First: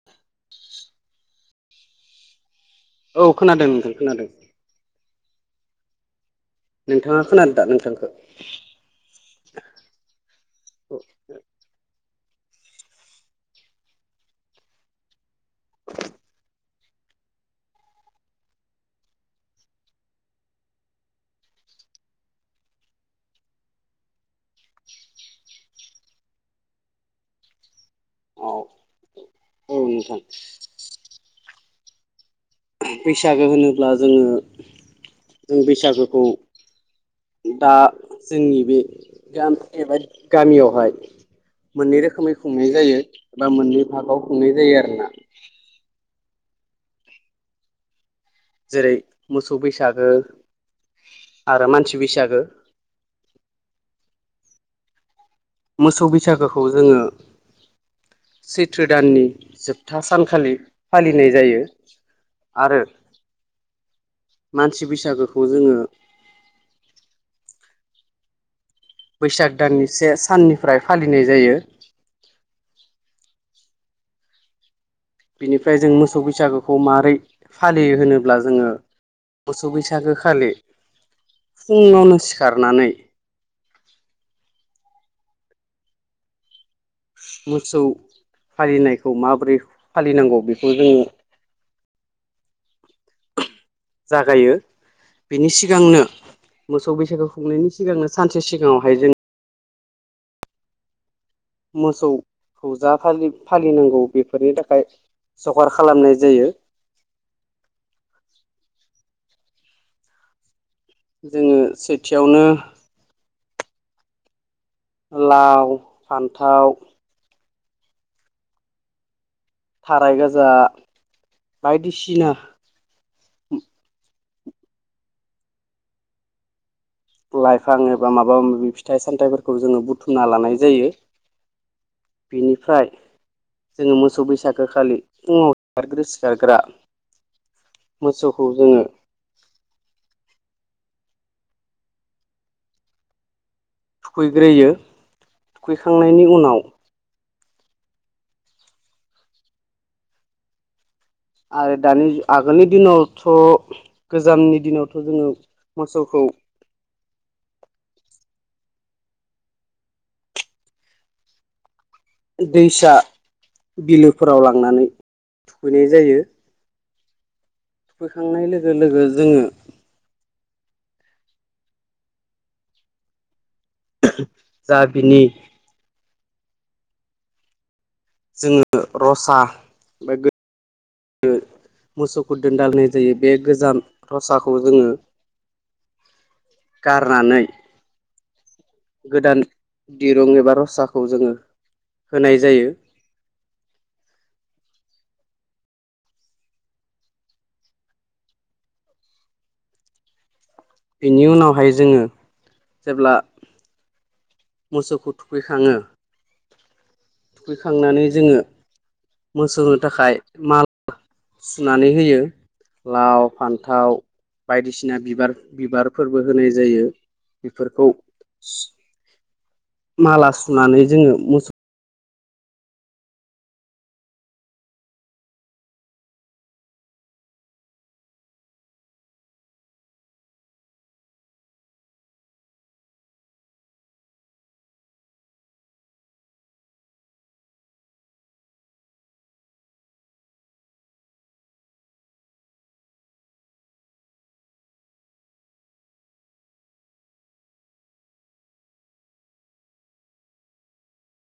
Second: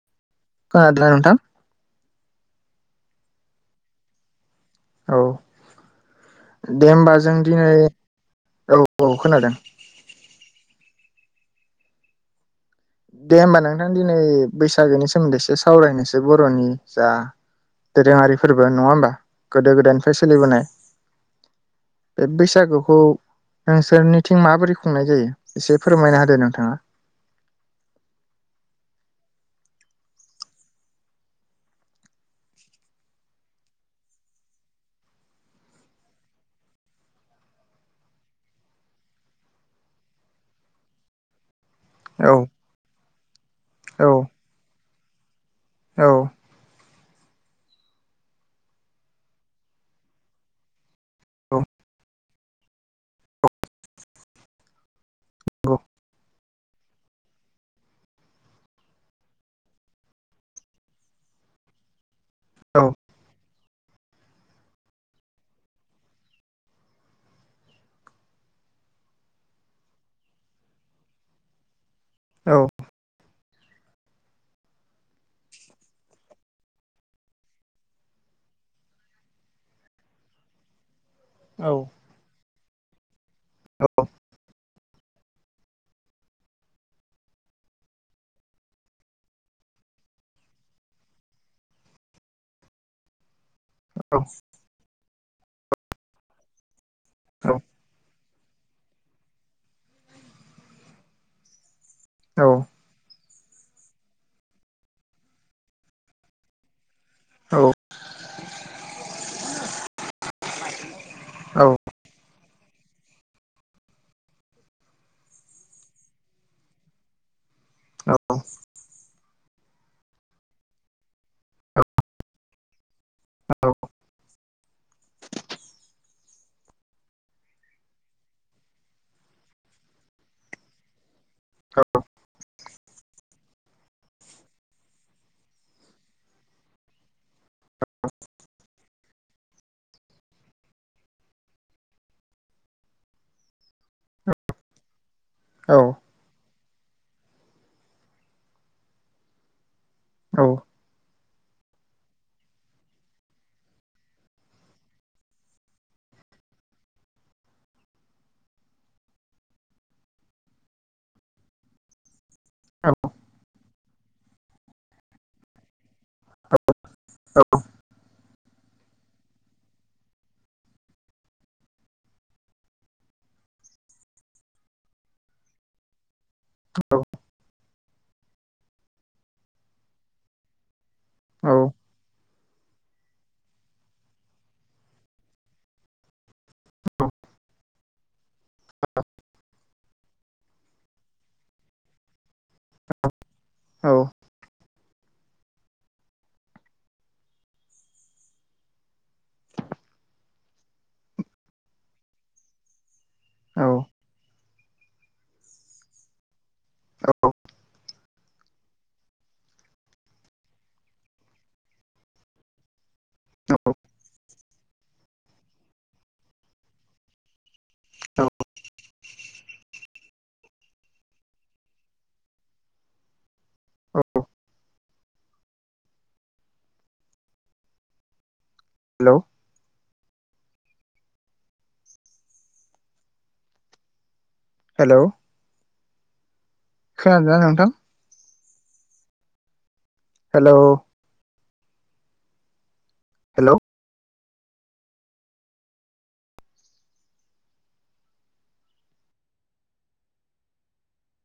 [inaudible] खोनादोंना नोंथां? औ खोनादों नोंथां खोनादों। औ दे होमबा नोंथाङा जों खोनादों दा दिनै नोंथांखौ औ औ खोनादों। औ। दे होमबा नोंथां दिनै बैसागोनि सोमोन्दै एसे सावरायनोसै बर'नि जा दोरोङारिफोरबो नङा होमबा गोदो गोदायनिफ्राय सोलिबोनाय। बे बैसागुखौ नों सोरोरनिथिं माबोरै खुंनाय जायो एसे फोरमायना होदो नोंथाङा? औ नोंथां। बैसागो होनोब्ला जोङो जों बैसागोखौ दा जोंनि बे एबा गामियावहाय मोननै औ रोखोमै खुंनाय जायो एबा मोननै औ भागाव खुंनाय जायो आरो ना औ जेरै मोसौ बैसागो औ आरो मानसि बैसागो नंगौ मोसौ बैसागोखौ जोङो सैथ्र दाननि जोबथा सानखालि फालिनाय जायो आरो मानसि बैसागोखौ जोङो बैसाग दाननि से साननिफ्राय फालिनाय जायो औ बिनिफ्राय जों मोसौ बैसागोखौ माबोरै फालियो होनोब्ला जोङो मोसौ बैसागोखालि औ फुङावनो सिखारनानै औ मोसौ फालिनायखौ माबोरै फालिनांगौ बेखौ जोङो जागायो बिनि सिगांनो मोसौ बैसागु औ खुंनायनिां सिगांनोानसे सिगाङावहाय जों मोसौ औ फुजालि फालिनांगौ बेफोरनि थाखाय जगार खालामनाय जायो औ जोङो औ सेथियावनो लाव फान्थाव थाराय गोजा बायदिसिना लाइफां एबा माबा माबि फिथाइ सामथाइफोरखौ जोङो बुथुमना लानाय जायो बिनिफ्राय जोङो मोसौ बैसागो खालि फुङाव सिखारग्रो सिखारग्रा मोसौखौ जोङो थुखैग्रोयो थुखैखांनायनि उनाव आरो दानि आगोलनि दिनावथ' गोजामनि दिनावथ' जोङो मोसौखौ दैसा बिलोफोराव लांनानै थुखैनाय जायो बोखांनाय लोगो लोगो जोङो जा बिनि औ जोङो रसा मोसौखौ दोनदाल होननाय जायो बे गोजान थसाखौ जोङो गारनानै गोदान दिरुं एबा रसाखौ जोङो होनाय जायो औ बेनि उनावहाय जोङो जेब्ला मोसौखौ थुखैखाङो थुखैखांनानै जोङो मोसौनो थाखाय माल सुनानै होयो लाव फान्थाव बायदिसिना बिबार बिबारफोरबो होनाय जायो बेफोरखौ माला सुनानै जोङो मोसौ औ औ हेल' हेल' खोनानो ज नोंथां हेल' हेल'